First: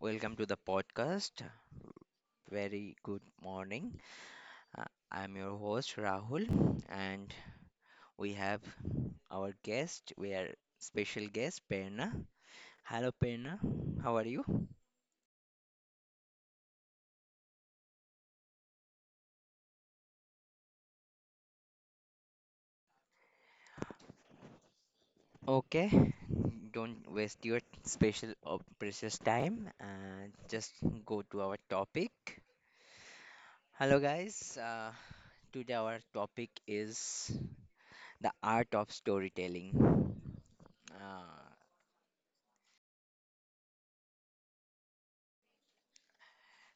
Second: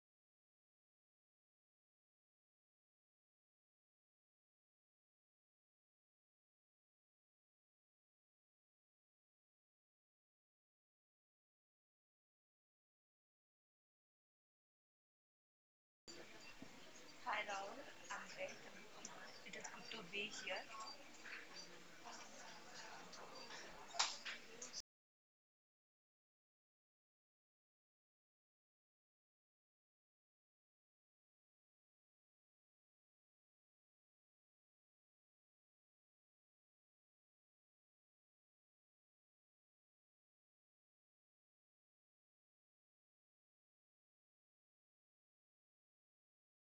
Welcome to the podcast. Very good morning. Uh, I'm your host, Rahul, and we have our guest. We are special guest, Perna. Hello, Perna. How are you? Hi Rahul, I'm great. It is good to be here. Okay. Don't waste your special or precious time and just go to our topic. Hello, guys. Today, our topic is the art of storytelling. Uh,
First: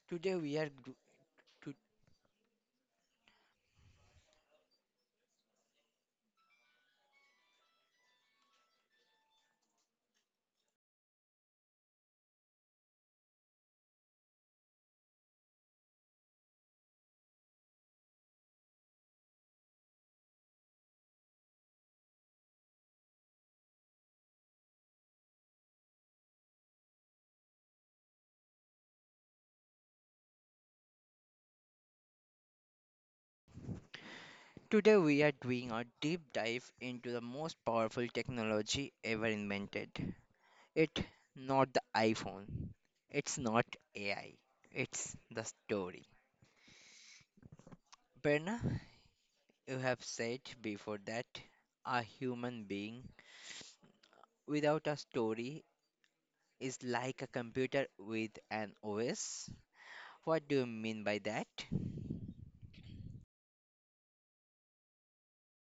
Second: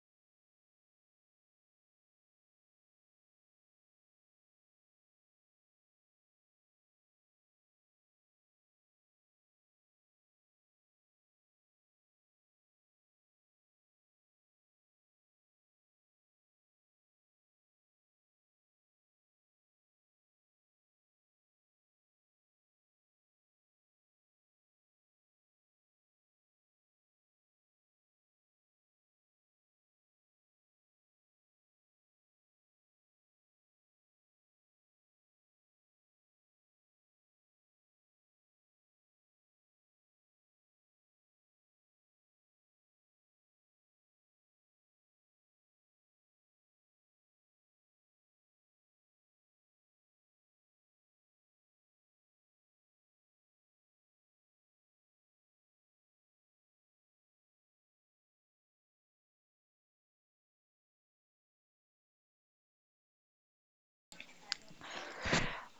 today, we are do- to Today we are doing a deep dive into the most powerful technology ever invented. It not the iPhone. It's not AI. It's the story. Berna, you have said before that a human being without a story is like a computer with an OS. What do you mean by that?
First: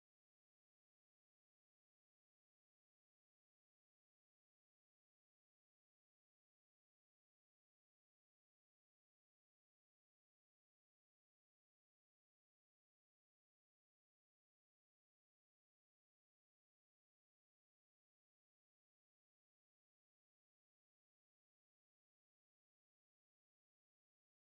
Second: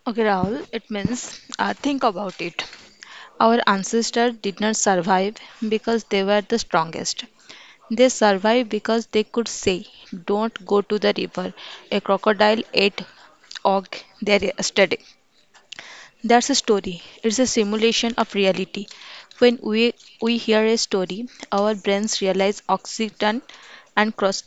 Okay, Rahul, it means think about it. Our ancestors did not survive because they were the strongest. They survived because they could say, don't go to the river. A crocodile ate og there yesterday. That's a story. It's a simulation of reality. When we hear a story, our brains realize oxytocin and cross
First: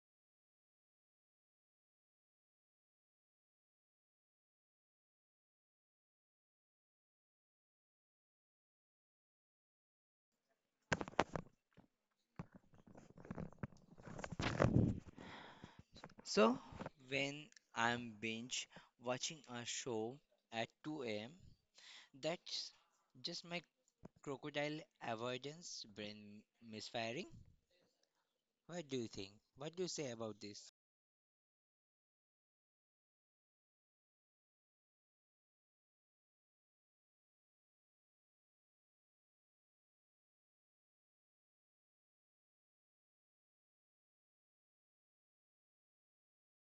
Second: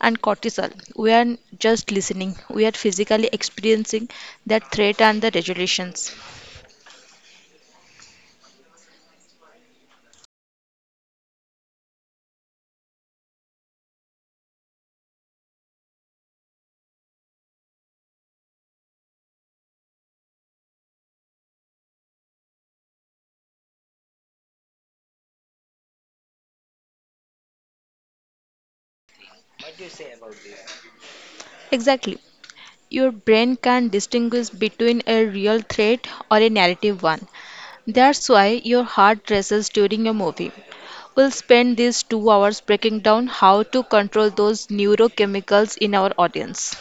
and cortisol. We are just listening, we are physically experiencing that threat and the regulations. So, when I'm binge watching a show at 2 a.m., that's just my crocodile avoidance, brain misfiring? What do you think? What do you say about this? Exactly. Your brain can distinguish between a real threat or a narrative one. That's why your heart races during a movie. We'll spend these 2 hours breaking down how to control those neurochemicals in our audience.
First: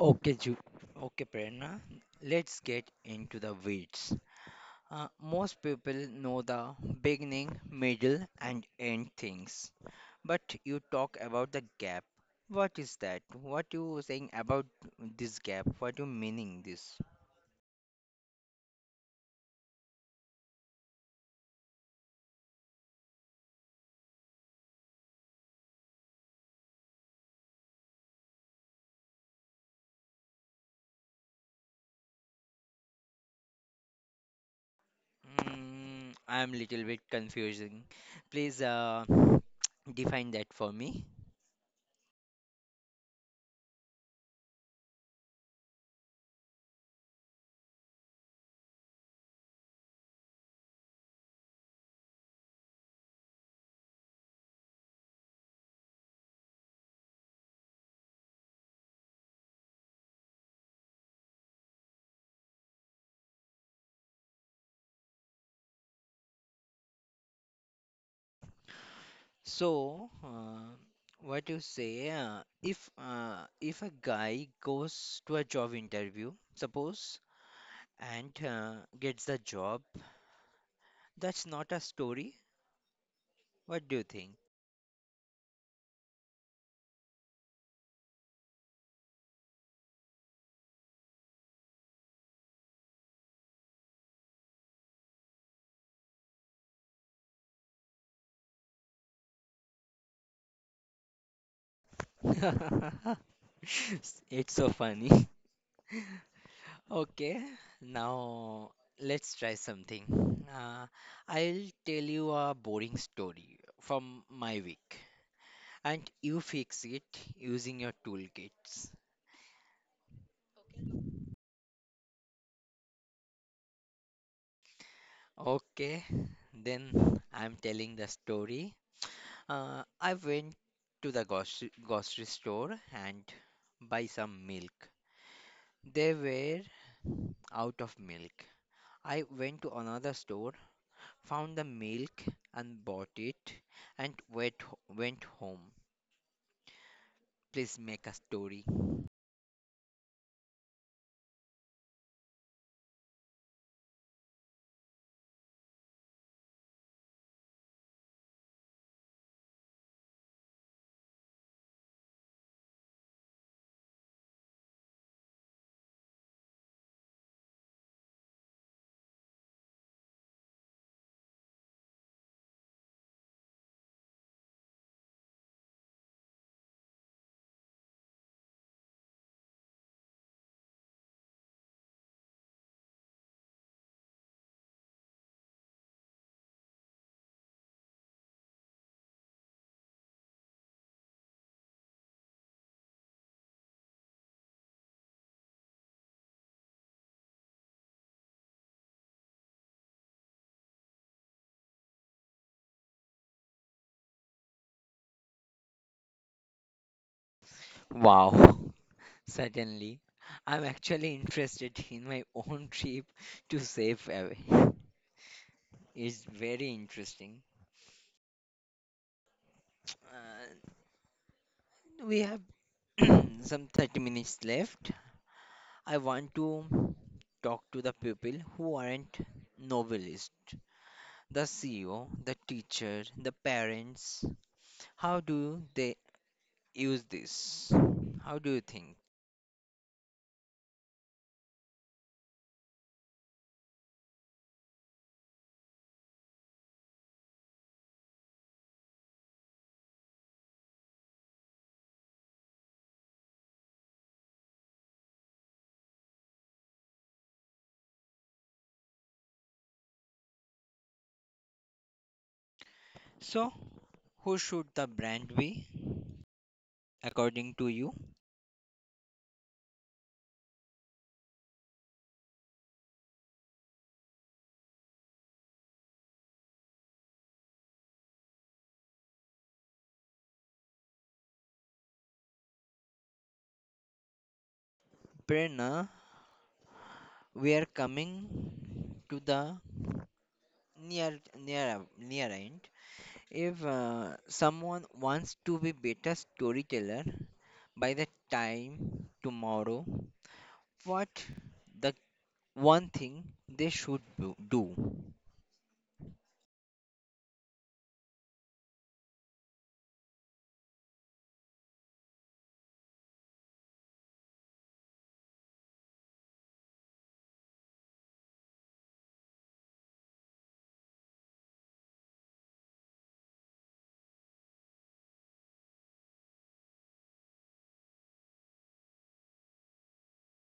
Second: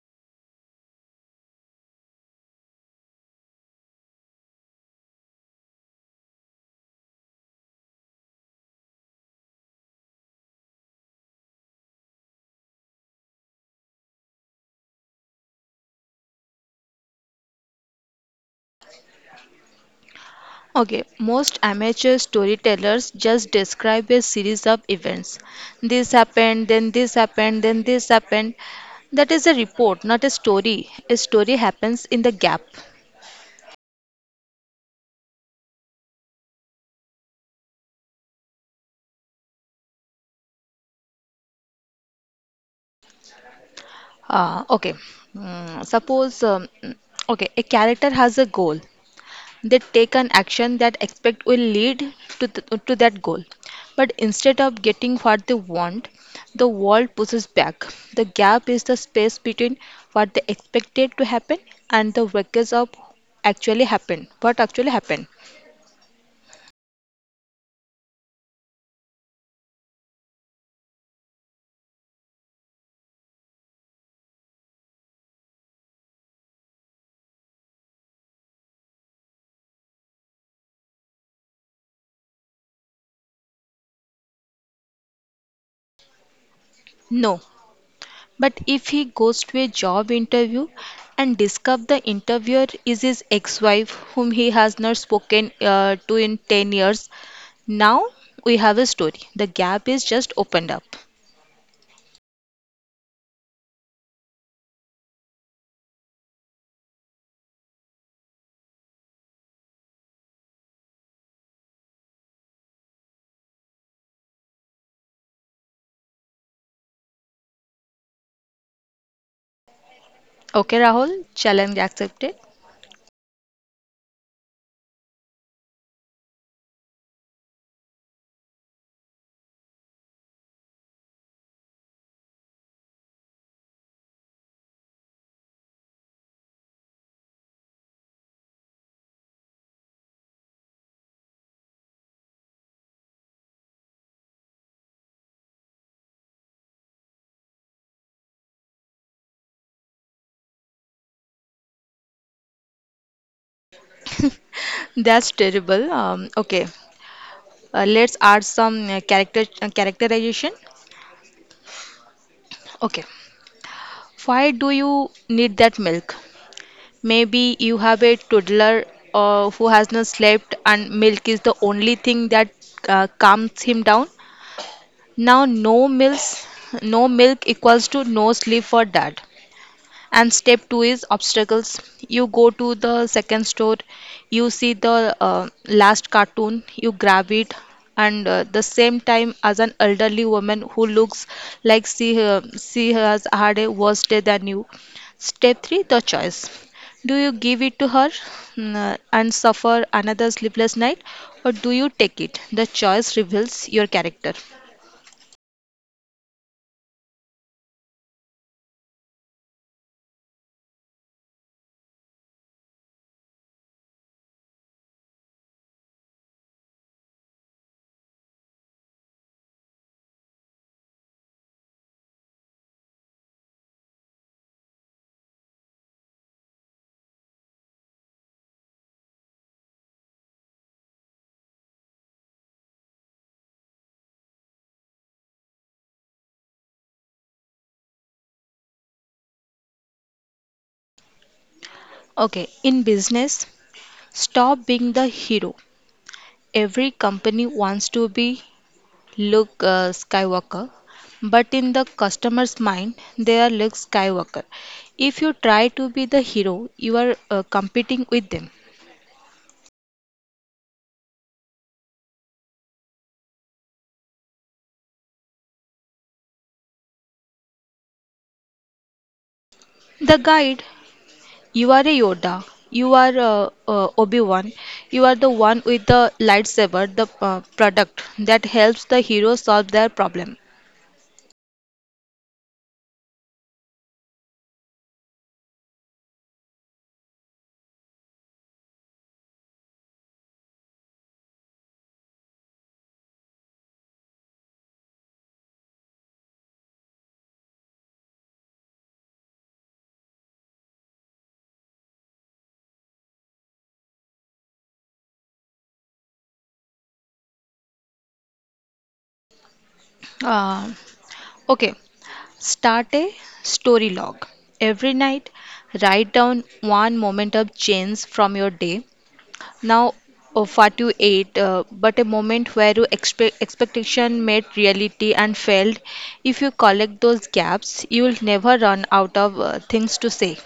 Okay, Ju. Okay, Prerna. Let's get into the weeds. Most people know the beginning, middle, and end things, but you talk about the gap. What is that? What you saying about this gap? What you meaning this? Okay, most amateur storytellers just describe a series of events. This happened, then this happened, then this happened. That is a report, not a story. A story happens in the gap. I'm little bit confusing. Please define that for me. Uh, okay, Mm, suppose, um, okay, a character has a goal. They take an action that expect will lead to that goal. But instead of getting what they want, the world pushes back. The gap is the space between what they expected to happen and the records of actually happen. What actually happened? So, what you say, if a guy goes to a job interview, suppose, and gets the job, that's not a story. What do you think? No. But if he goes to a job interview and discover the interviewer is his ex-wife whom he has not spoken to in 10 years, now we have a story. The gap is just opened up. It's so funny. Okay, now let's try something. Uh, I'll tell you a boring story from my week, and you fix it using your toolkits. Okay, Rahul, challenge accepted. Okay, then I'm telling the story. I went to the grocery store and buy some milk. They were out of milk. I went to another store, found the milk and bought it, and went home. Please make a story. That's terrible. Okay, let's add some character characterization. Okay, why do you need that milk? Maybe you have a toddler who has not slept, and milk is the only thing that calms him down. Now, no milk equals to no sleep for dad. And step two is obstacles. You go to the second store, you see the last cartoon, you grab it, and the same time as an elderly woman who looks like she has had a worse day than you. Step three, the choice. Do you give it to her and suffer another sleepless night, or do you take it? The choice reveals your character. Wow. Suddenly, I'm actually interested in my own trip to save away. It's very interesting. Uh, we have some 30 minutes left. I want to talk to the people who aren't novelists, the CEO, the teacher, the parents. How do they use this? How do you think? Okay, in business, stop being the hero every company wants to be Luke Skywalker, but in the customer's mind, they are Luke Skywalker. If you try to be the hero, you are competing with them. So, who should the brand be? According to you, The guide, you are a Yoda, you are Obi Wan, you are the one with the lightsaber, the product that helps the hero solve their problem. Prerna, we are coming to the near end. If someone wants to be better storyteller by the time tomorrow, what the one thing they should do? Uh, okay, Start a story log. Every night, write down one moment of change from your day. Now, of what you ate, but a moment where you expectation met reality and failed. If you collect those gaps, you will never run out of things to say.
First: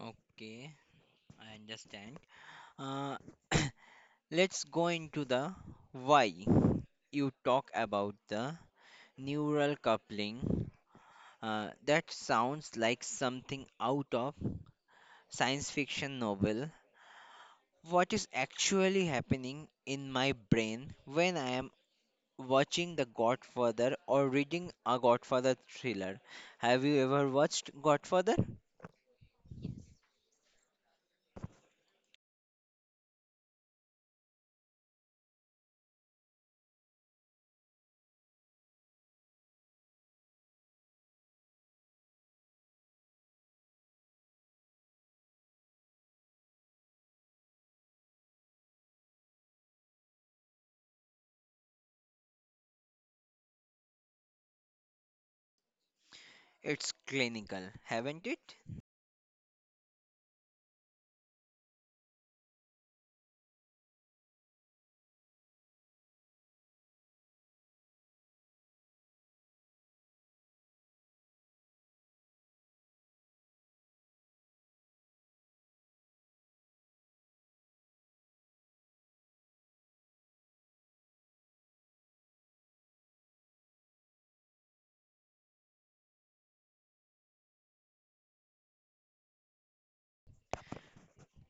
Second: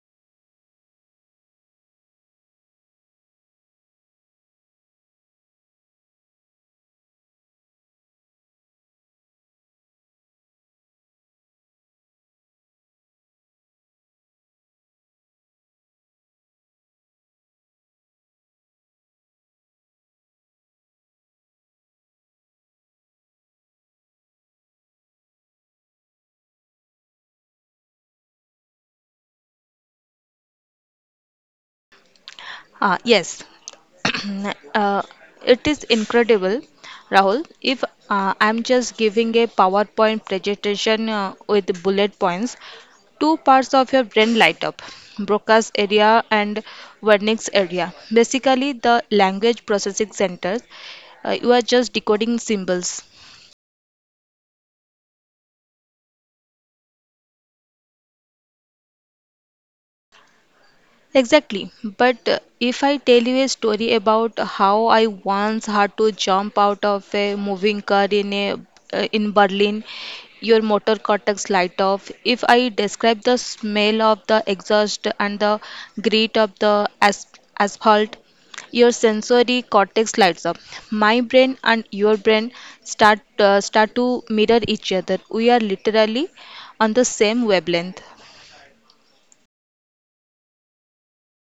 Okay, I understand. Uh, let's go into the why. You talk about the neural coupling. That sounds like something out of science fiction novel. What is actually happening in my brain when I am watching The Godfather or reading a Godfather thriller. Have you ever watched Godfather? Ah, yes, uh, it is incredible, Rahul. If I'm just giving a PowerPoint presentation with bullet points, two parts of your brain light up Broca's area and Wernicke's area. Basically, the language processing centers, you are just decoding symbols. It's clinical, haven't it? Exactly. But if I tell you a story about how I once had to jump out of a moving car in a in Berlin, your motor cortex light off. If I describe the smell of the exhaust and the grit of the asphalt, your sensory cortex lights up. My brain and your brain start to mirror each other. We are literally on the same wavelength.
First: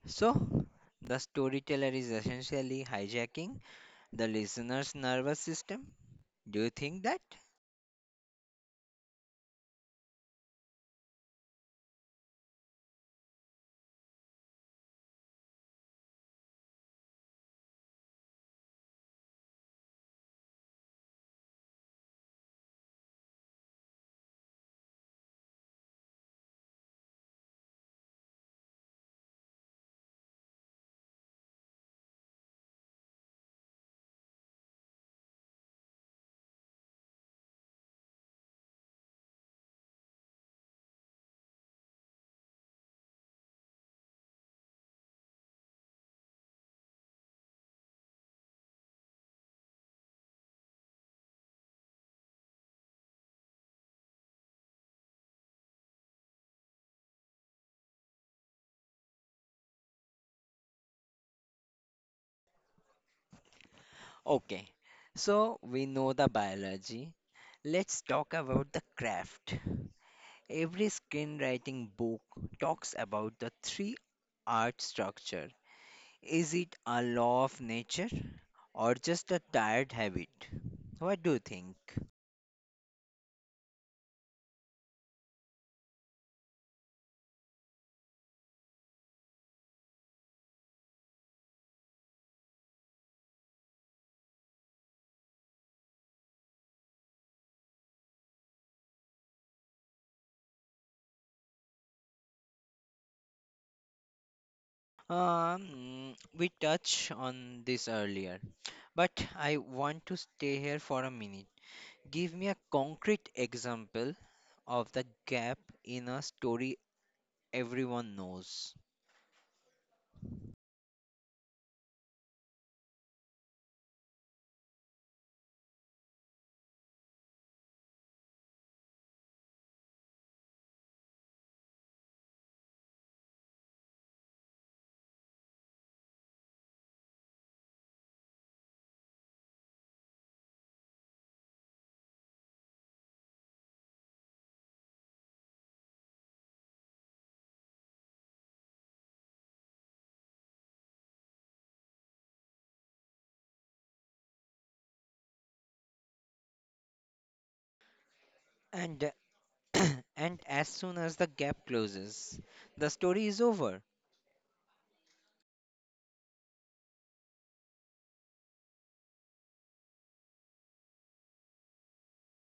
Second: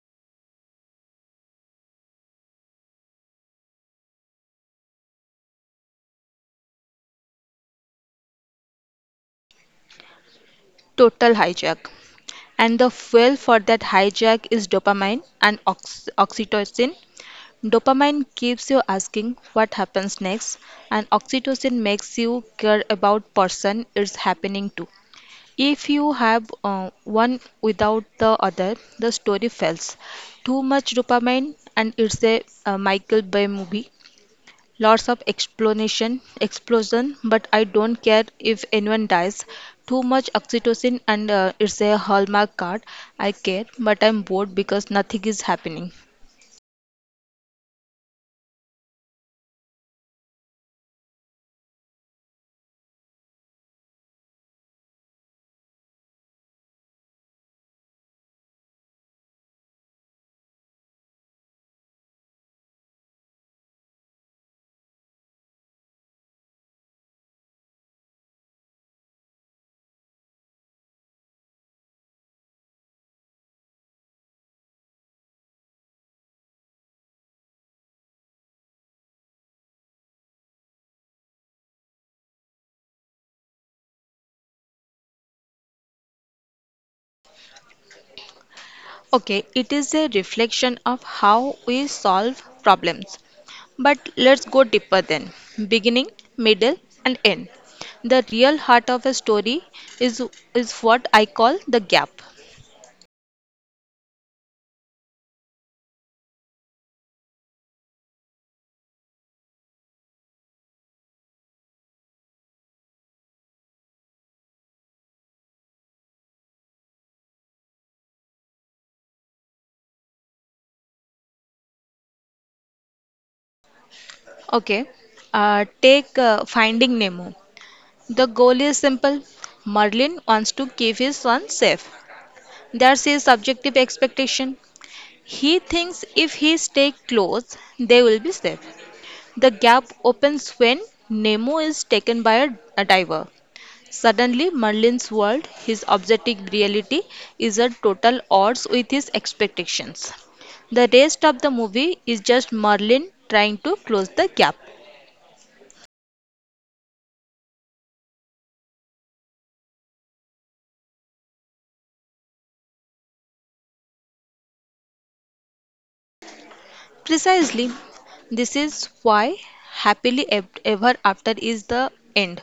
So, the storyteller is essentially hijacking the listener's nervous system. Do you think that? Total hijack. And the fuel for that hijack is dopamine and oxytocin. Dopamine keeps you asking what happens next, and oxytocin makes you care about person it's happening to. If you have one without the other, the story fails. Too much dopamine, and it's a, Michael Bay movie. Lots of explanation, explosion, but I don't care if anyone dies. Too much oxytocin and it's a hallmark card. I care, but I'm bored because nothing is happening. Okay, so we know the biology. Let's talk about the craft. Every screenwriting book talks about the three art structure. Is it a law of nature or just a tired habit? What do you think? Okay, it is a reflection of how we solve problems. But let's go deeper then. Beginning, middle, and end. The real heart of a story is is what I call the gap. We touched on this earlier, but I want to stay here for a minute. Give me a concrete example of the gap in a story everyone knows. Okay, take Finding Nemo. The goal is simple. Merlin wants to keep his son safe. That's his subjective expectation. He thinks if he stays close, they will be safe. The gap opens when Nemo is taken by a diver. Suddenly, Merlin's world, his objective reality, is at total odds with his expectations. The rest of the movie is just Merlin trying to close the gap. And and as soon as the gap closes, the story is over. Precisely, this is why happily ever after is the end.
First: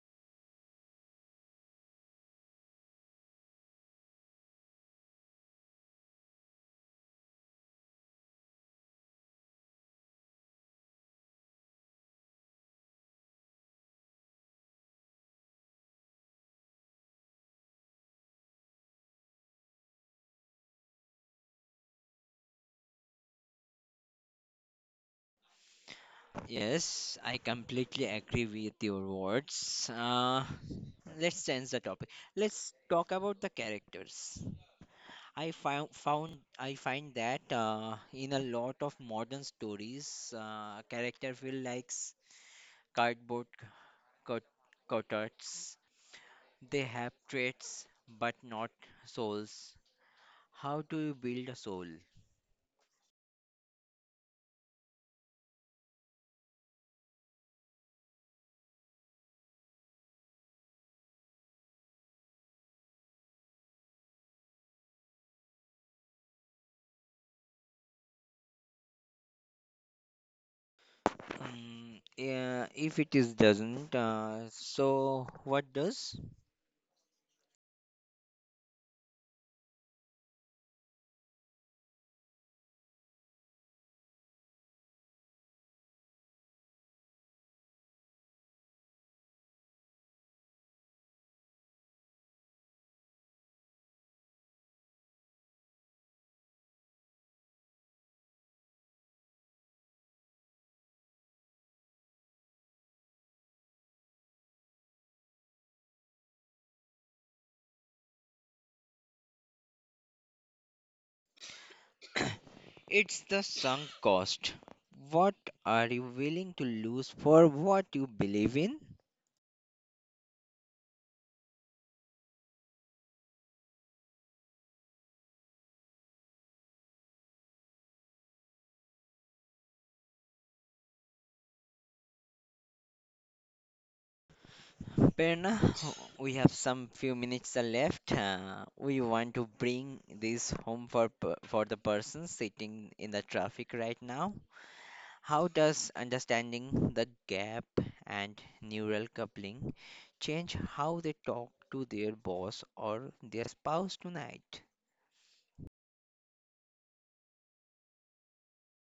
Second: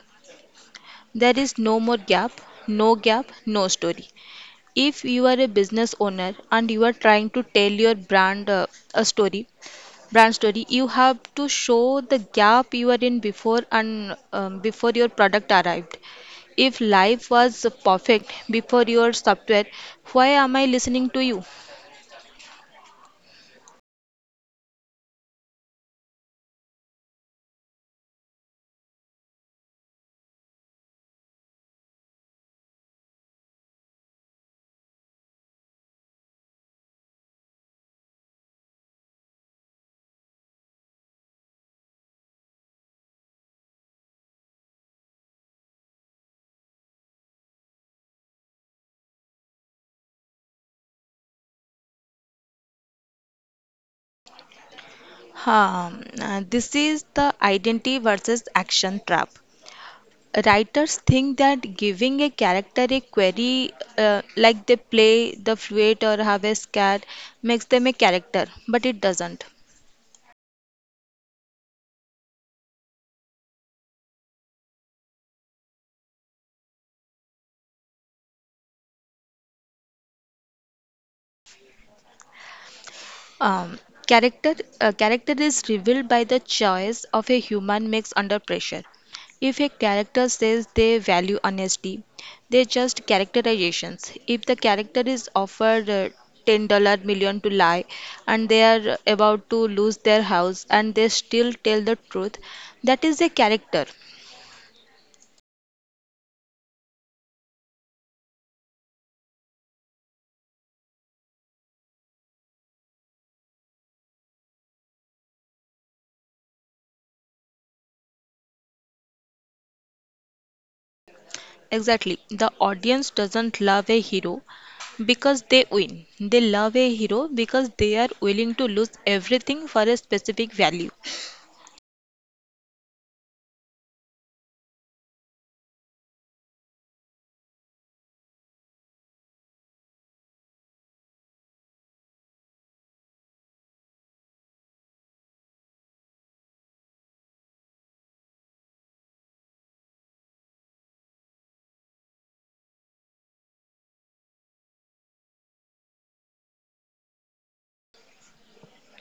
There is no more gap, no story. If you are a business owner and you are trying to tell your brand a story, brand story, you have to show the gap you are in before and before your product arrived. If life was perfect before your software, why am I listening to you? Yes, I completely agree with your words. Let's change the topic. Let's talk about the characters. I found found I find that in a lot of modern stories, character feel like cardboard cut cutouts. They have traits but not souls. How do you build a soul? This is the identity versus action trap. Writers think that giving a character a query like they play the flute or have a cat makes them a character, but it doesn't. Yeah, if it is doesn't, so what does? Um, Character character is revealed by the choice of a human makes under pressure. If a character says they value honesty, they just characterizations. If the character is offered ten-dollar million to lie, and they are about to lose their house, and they still tell the truth, that is a character. It's the sunk cost. What are you willing to lose for what you believe in? Exactly. The audience doesn't love a hero. Because they win. They love a hero because they are willing to lose everything for a specific value. Perna, we have some few minutes are left. We want to bring this home for the person sitting in the traffic right now. How does understanding the gap and neural coupling change how they talk to their boss or their spouse tonight?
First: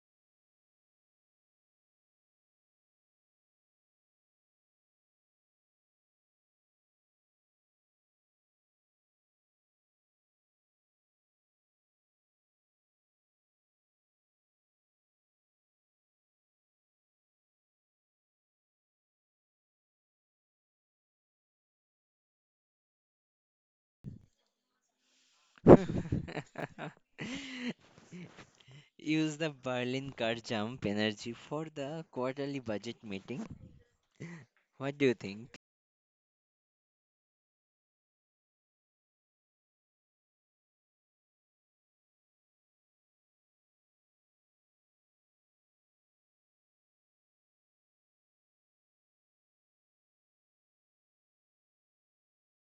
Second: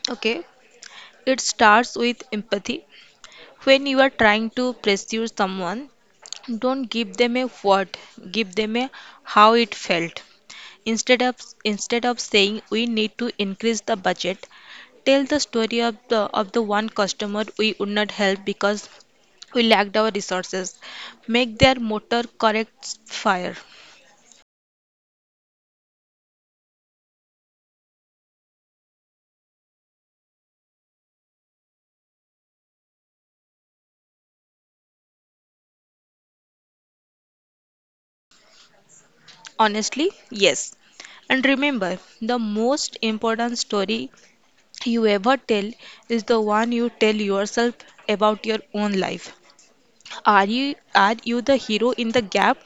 Okay, it starts with empathy. When you are trying to pursue someone, don't give them a what, give them a how it felt. Instead of instead of saying we need to increase the budget, tell the story of the one customer we would not help because we lacked our resources. Make their motor correct fire. Use the Berlin car jump energy for the quarterly budget meeting. What do you think? Honestly, yes. And remember, the most important story you ever tell is the one you tell yourself about your own life. Are you the hero in the gap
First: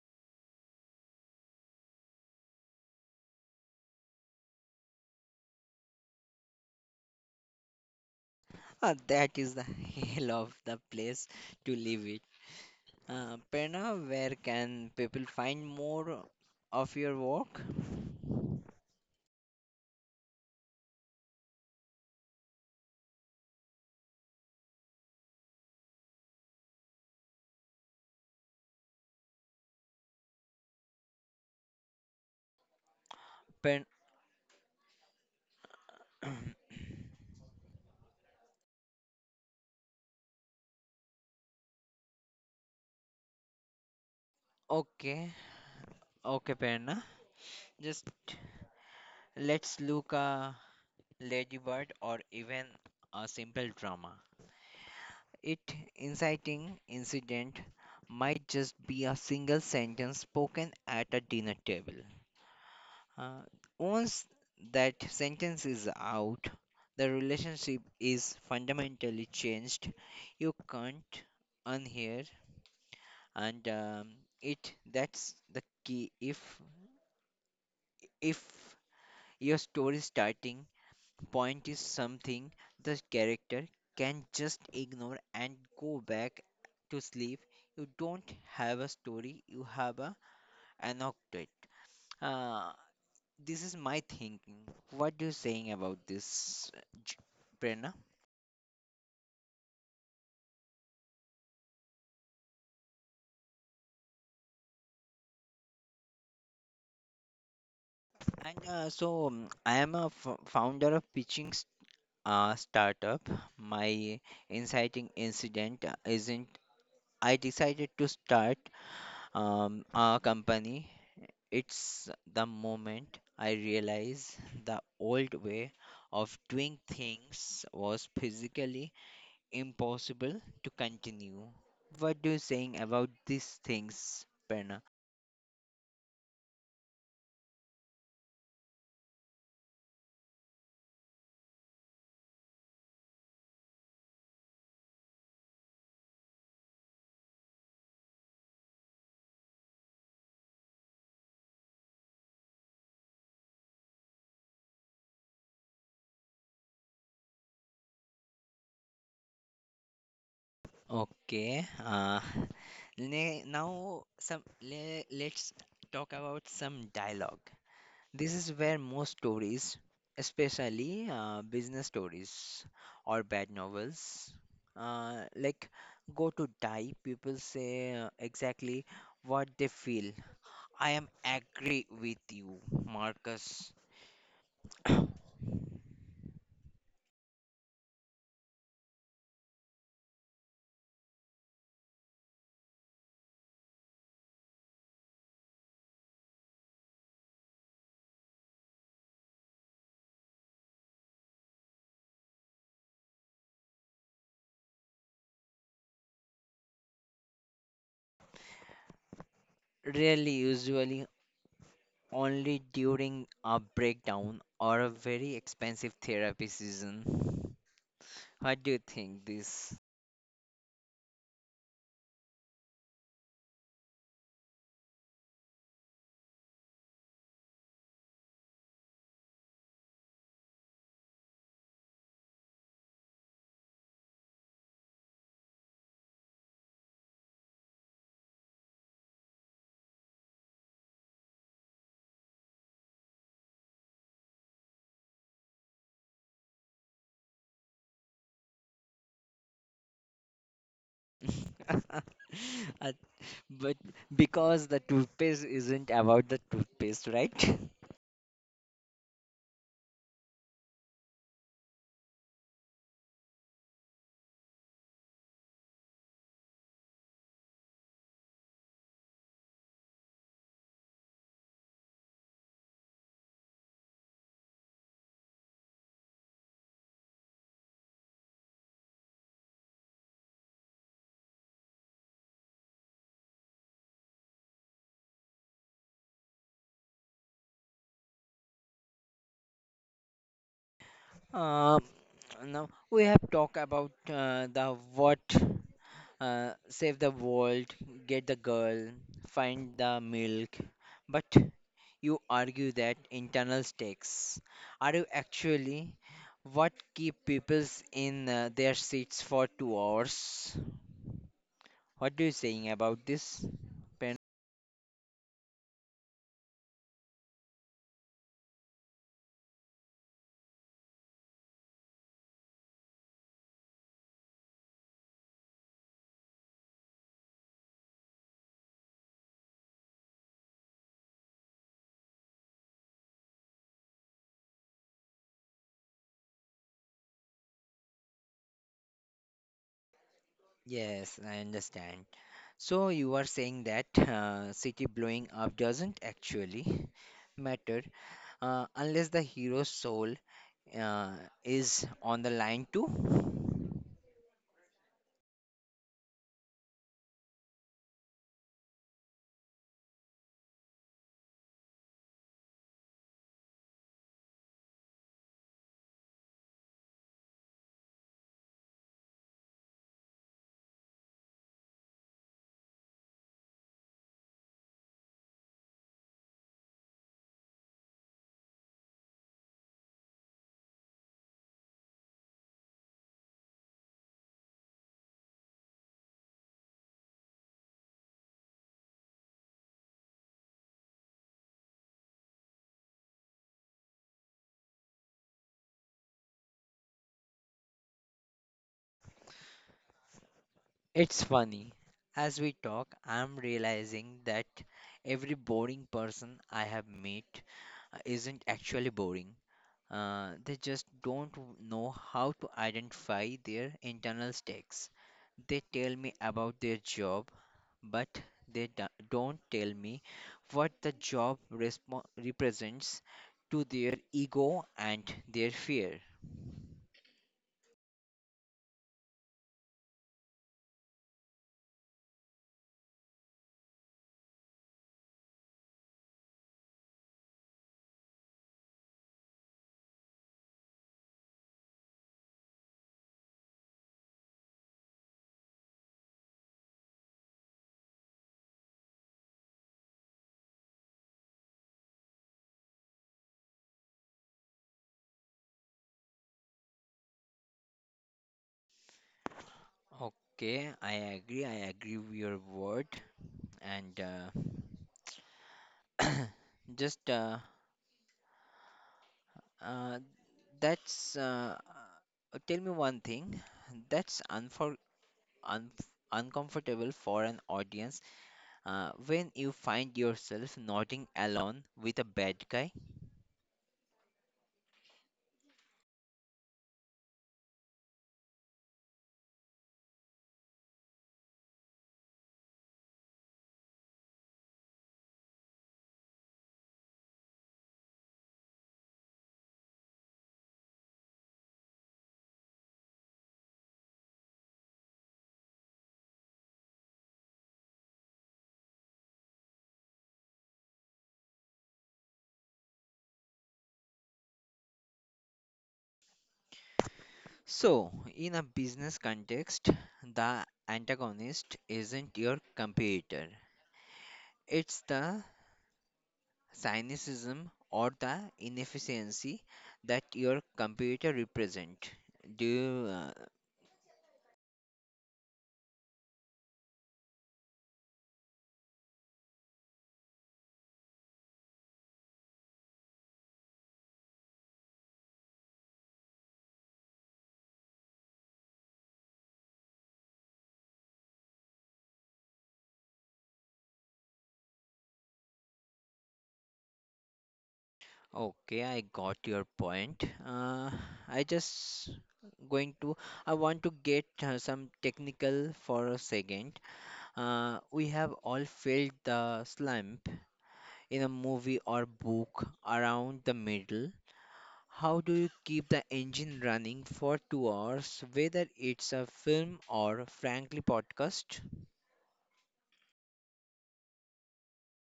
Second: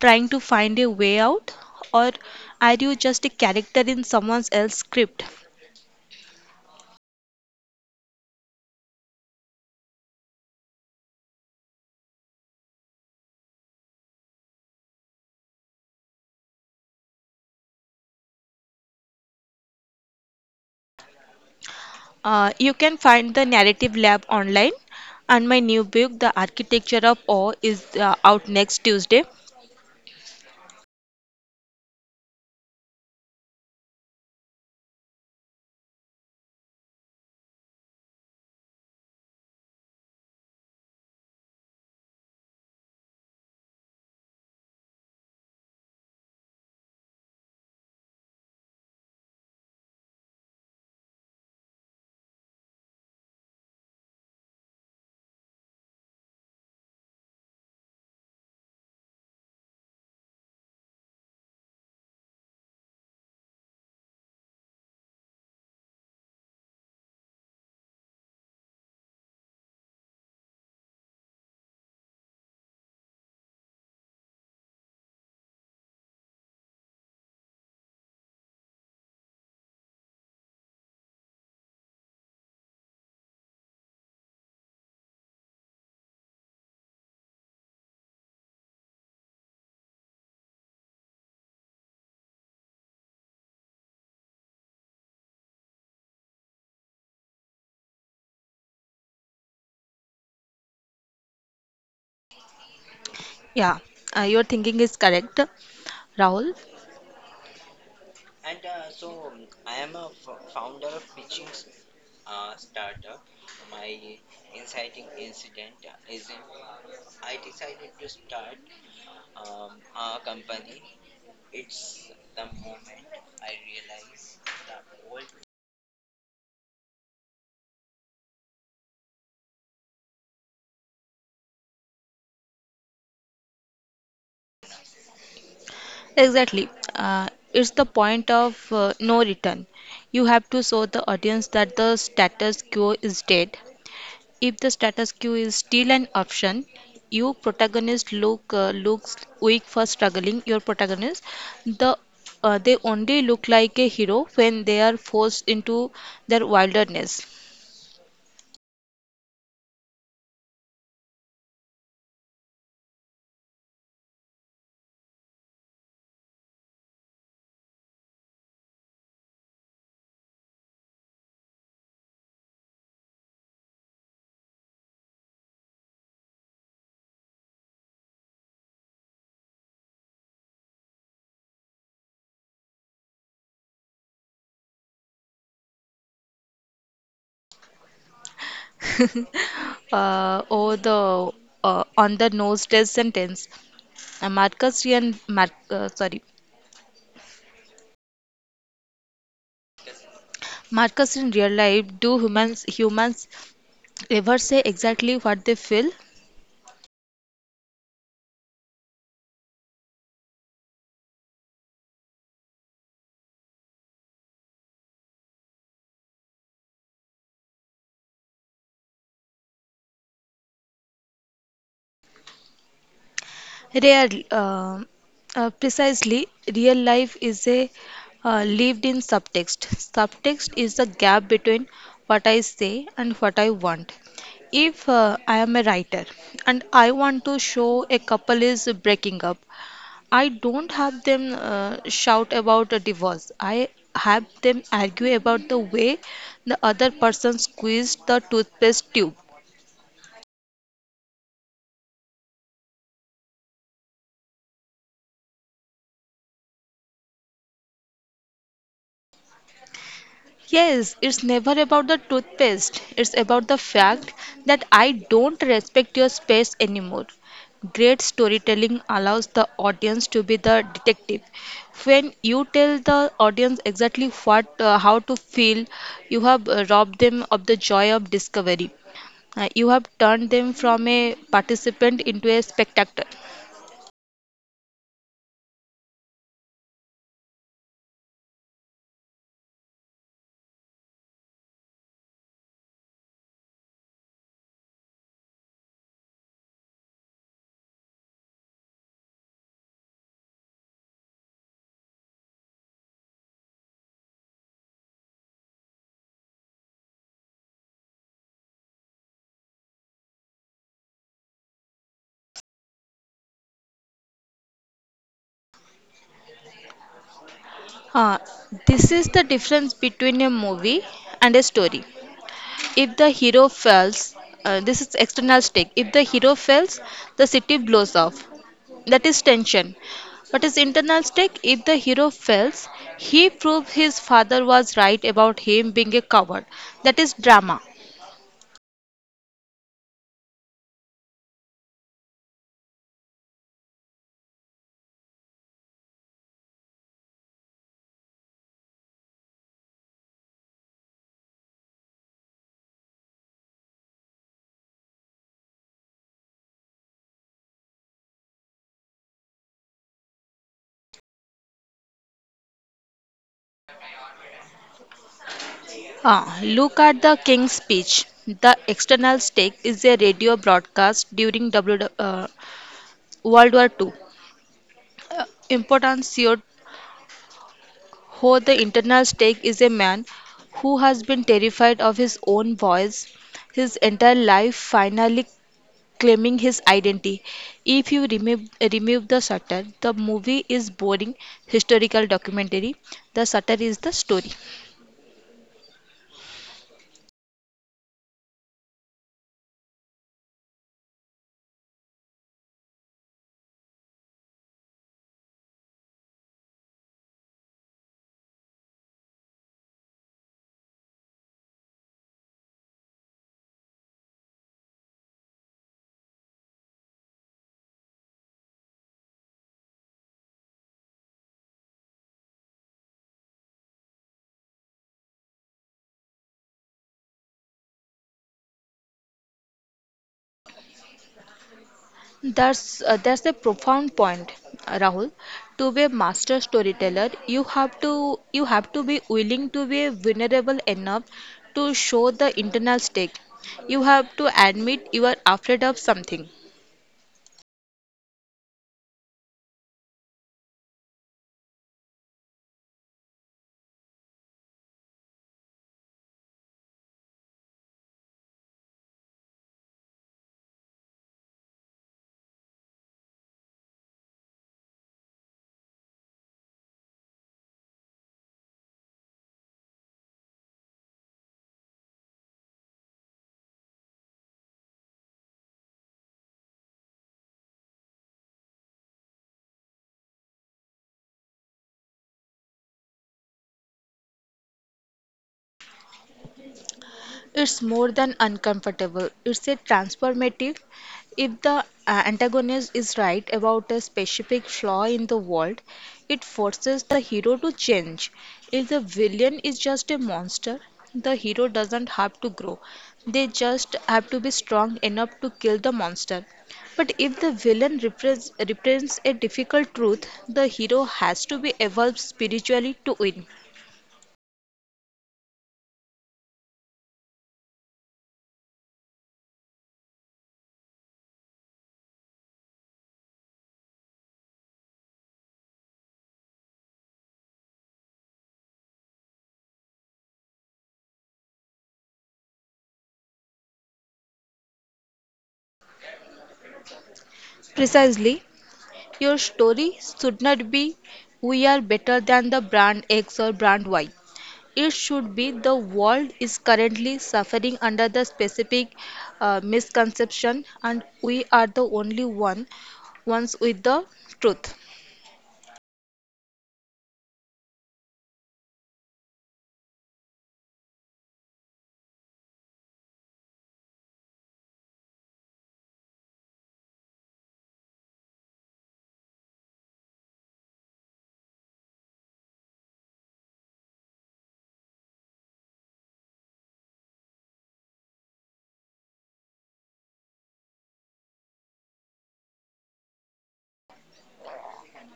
trying to find a way out or are you just a character in someone else's script? Ah, that is the hell of the place to live it. Prerna, where can people find more of your work? You can find the narrative lab online and my new book The Architecture of Awe is out next Tuesday. Prerna. Okay, okay, Prerna. Just let's look a ladybird or even a simple drama. It inciting incident might just be a single sentence spoken at a dinner table. Uh, once that sentence is out, the relationship is fundamentally changed. You can't unhear, and it that's the key. If your story starting point is something the character can just ignore and go back to sleep. You don't have a story, you have a anecdote. Uh, this is my thinking. What you saying about this, J- Prerna? Yeah, your thinking is correct. Rahul, And so I am a founder of pitching startup. My inciting incident isn't I decided to start a company. It's the moment I realized the old way of doing things was physically impossible to continue. What do you saying about these things, Perna? exactly. It's the point of no return. You have to show the audience that the status quo is dead. If the status quo is still an option, you protagonist look looks weak for struggling. Your protagonist, the they only look like a hero when they are forced into their wilderness. Okay. Let's talk about some dialogue. This is where most stories, especially business stories or bad novels, uh, like go to die. People say exactly what they feel. I am angry with you, Marcus. Or the on the nose test sentence. Marcus Ryan, Mar- sorry, Markers in real life, do humans ever say exactly what they feel? Really, usually only during a breakdown or a very expensive therapy season. What do you think this? Rarely. Precisely, real life is a lived-in subtext. Subtext is the gap between what I say and what I want. If I am a writer and I want to show a couple is breaking up, I don't have them shout about a divorce. I have them argue about the way the other person squeezed the toothpaste tube. Uh, but because the toothpaste isn't about the toothpaste, right? Yes, it's never about the toothpaste. It's about the fact that I don't respect your space anymore. Great storytelling allows the audience to be the detective. When you tell the audience exactly what, how to feel, you have robbed them of the joy of discovery. You have turned them from a participant into a spectator. Um, now we have talked about the what, save the world, get the girl, find the milk, but you argue that internal stakes are you actually what keep people in their seats for 2 hours? What do you saying about this, Uh, this is the difference between a movie and a story. If the hero fails, this is external stake. If the hero fails, the city blows off. That is tension. But his internal stake, if the hero fails, he proves his father was right about him being a coward. That is drama. Yes, I understand. So you are saying that city blowing up doesn't actually matter unless the hero's soul uh, is on the line too. Ah, look at the King's speech. The external stake is a radio broadcast during World War Two. Important CEO who the internal stake is a man who has been terrified of his own voice his entire life, finally claiming his identity. If you remove the satire, the movie is boring historical documentary. The satire is the story. It's funny. As we talk, I'm realizing that every boring person I have met isn't actually boring. They just don't know how to identify their internal stakes. They tell me about their job, but they don't tell me what the job represents to their ego and their fear. That's a profound point, Rahul. To be a master storyteller, you have to be willing to be vulnerable enough to show the internal stake. You have to admit you are afraid of something. Okay, I agree. I agree with your word, and just uh, that's tell me one thing that's unfor un uncomfortable for an audience when you find yourself nodding along with a bad guy. It's more than uncomfortable, it's a transformative. If the antagonist is right about a specific flaw in the world, it forces the hero to change. If the villain is just a monster, the hero doesn't have to grow. They just have to be strong enough to kill the monster. But if the villain represents a difficult truth, the hero has to be evolved spiritually to win. So, in a business context, the antagonist isn't your competitor. It's the cynicism or the inefficiency that your competitor represent. Do you, Precisely, your story should not be we are better than the brand X or brand Y. It should be the world is currently suffering under the specific misconception and we are the only one ones with the truth. okay, I got your point. I just going to I want to get some technical for a second. We have all felt the slump in a movie or book around the middle. How do you keep the engine running for 2 hours, whether it's a film or frankly podcast?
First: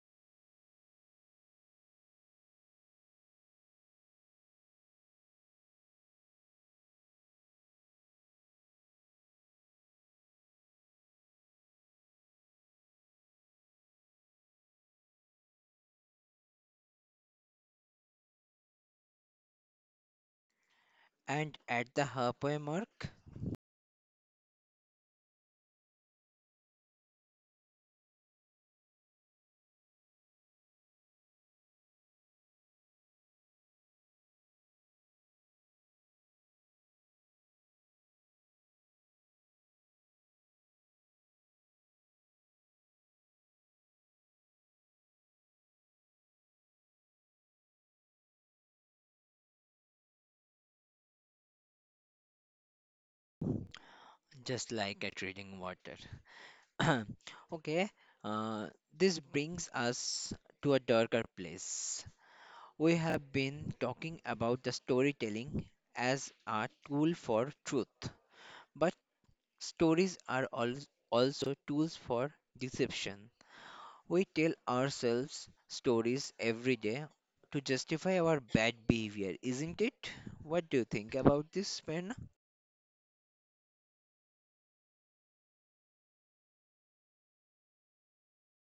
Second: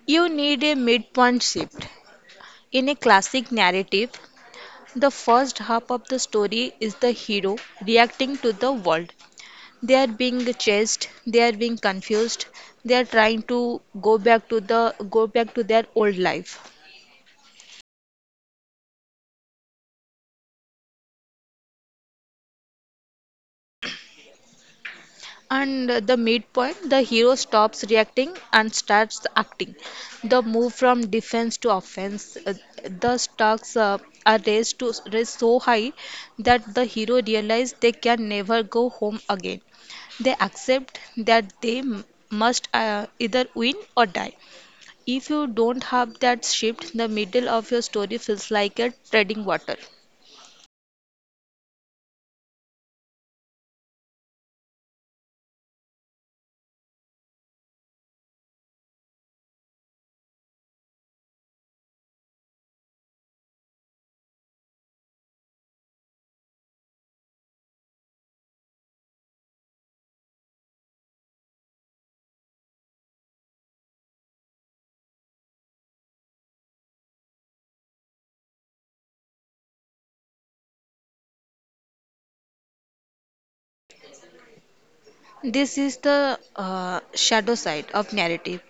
You need a midpoint shift. In a classic narrative, the first half of the story is the hero reacting to the world. They are being chased, they are being confused, they are trying to go back to their old life. And at the halfway mark, And the midpoint, the hero stops reacting and starts acting. The move from defense to offense, the stakes are raised to raised so high that the hero realizes they can never go home again. They accept that they m- must either win or die. If you don't have that shift, the middle of your story feels like you're treading water. just like at reading water. okay, uh, this brings us to a darker place. We have been talking about the storytelling as a tool for truth, but stories are also tools for deception. We tell ourselves stories every day to justify our bad behavior, isn't it? What do you think about this, Ben? This is the shadow side of narrative.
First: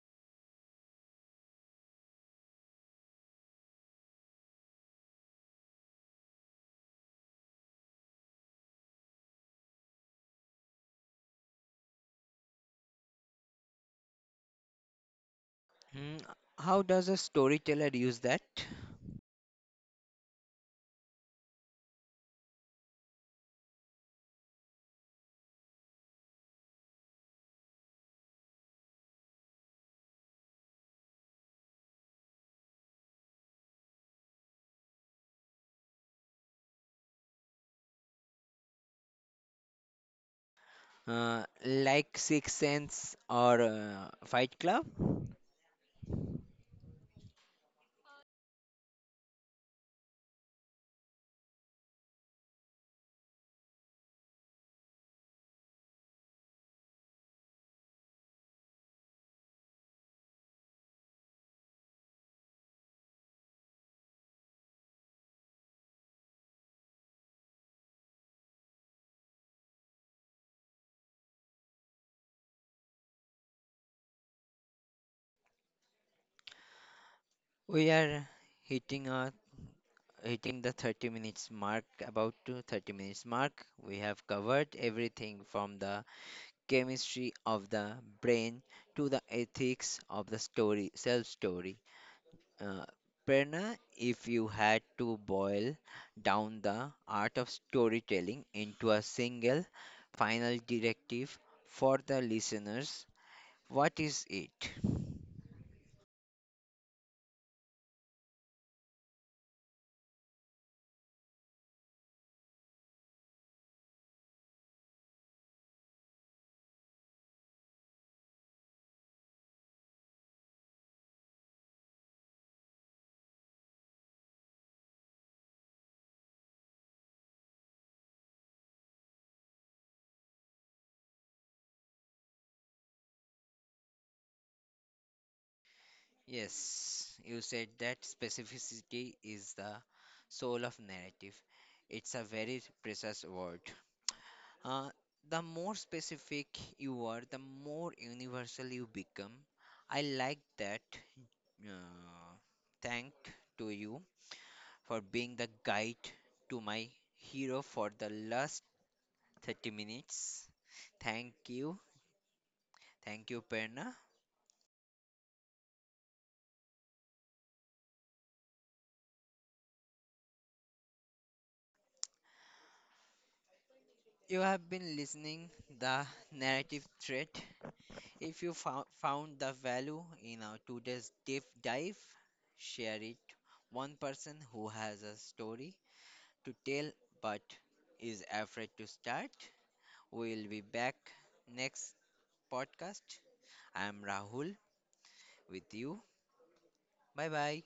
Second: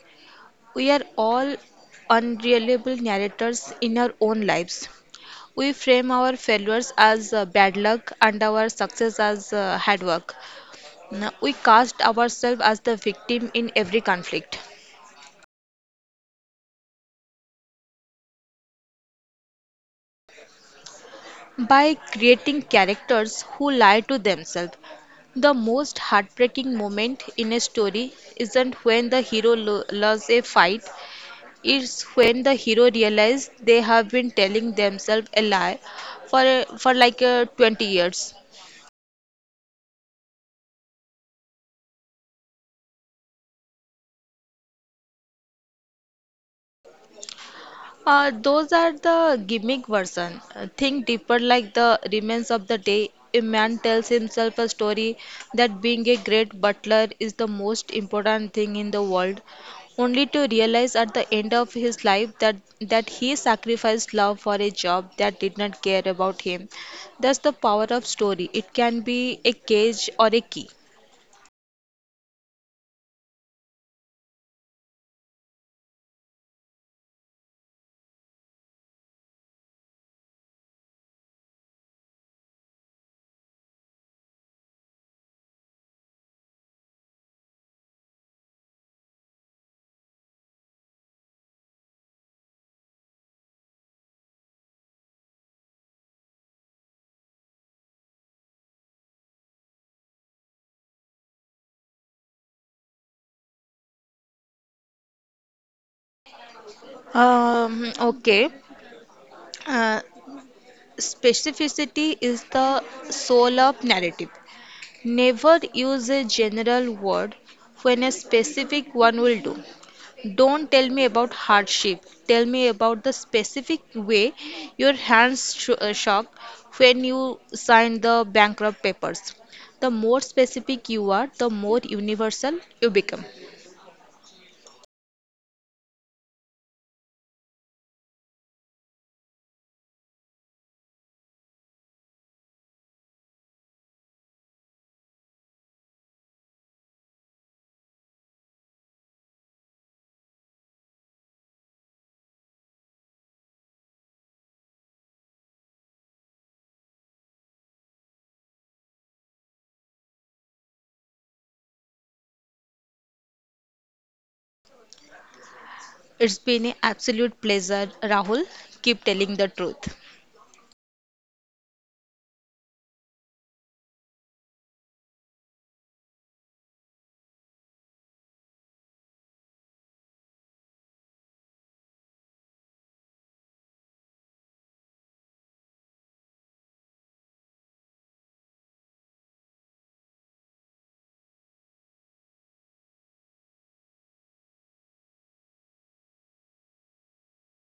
We are all unreliable narrators in our own lives. We frame our failures as bad luck and our success as hard work. Now, we cast ourselves as the victim in every conflict. Hmm, how does a storyteller use that? By creating characters who lie to themselves, the most heartbreaking moment in a story isn't when the hero loses a fight, it's when the hero realizes they have been telling themselves a lie for like 20 years. Like Sixth Sense or Fight Club? Those are the gimmick version. Think deeper, like the remains of the day. A man tells himself a story that being a great butler is the most important thing in the world, only to realize at the end of his life that he sacrificed love for a job that did not care about him. That's the power of story. It can be a cage or a key. We are hitting our hitting the 30 minutes mark, about to 30 minutes mark. We have covered everything from the chemistry of the brain to the ethics of the story. Uh, Prerna, if you had to boil down the art of storytelling into a single final directive for the listeners, what is it? Um, okay. Uh, Specificity is the soul of narrative. Never use a general word when a specific one will do. Don't tell me about hardship. Tell me about the specific way your hands shook when you signed the bankrupt papers. The more specific you are, the more universal you become. Yes, you said that specificity is the soul of narrative. It's a very precious word. Uh, the more specific you are, the more universal you become. I like that. Uh, thank to you. For being the guide to my hero for the last 30 minutes. Thank you. Thank you, Perna. It's been an absolute pleasure, Rahul. Keep telling the truth. You have been listening the narrative thread. If you found the value in our today's deep dive, share it. One person who has a story to tell but is afraid to start. We'll be back next podcast. I'm Rahul with you. Bye bye.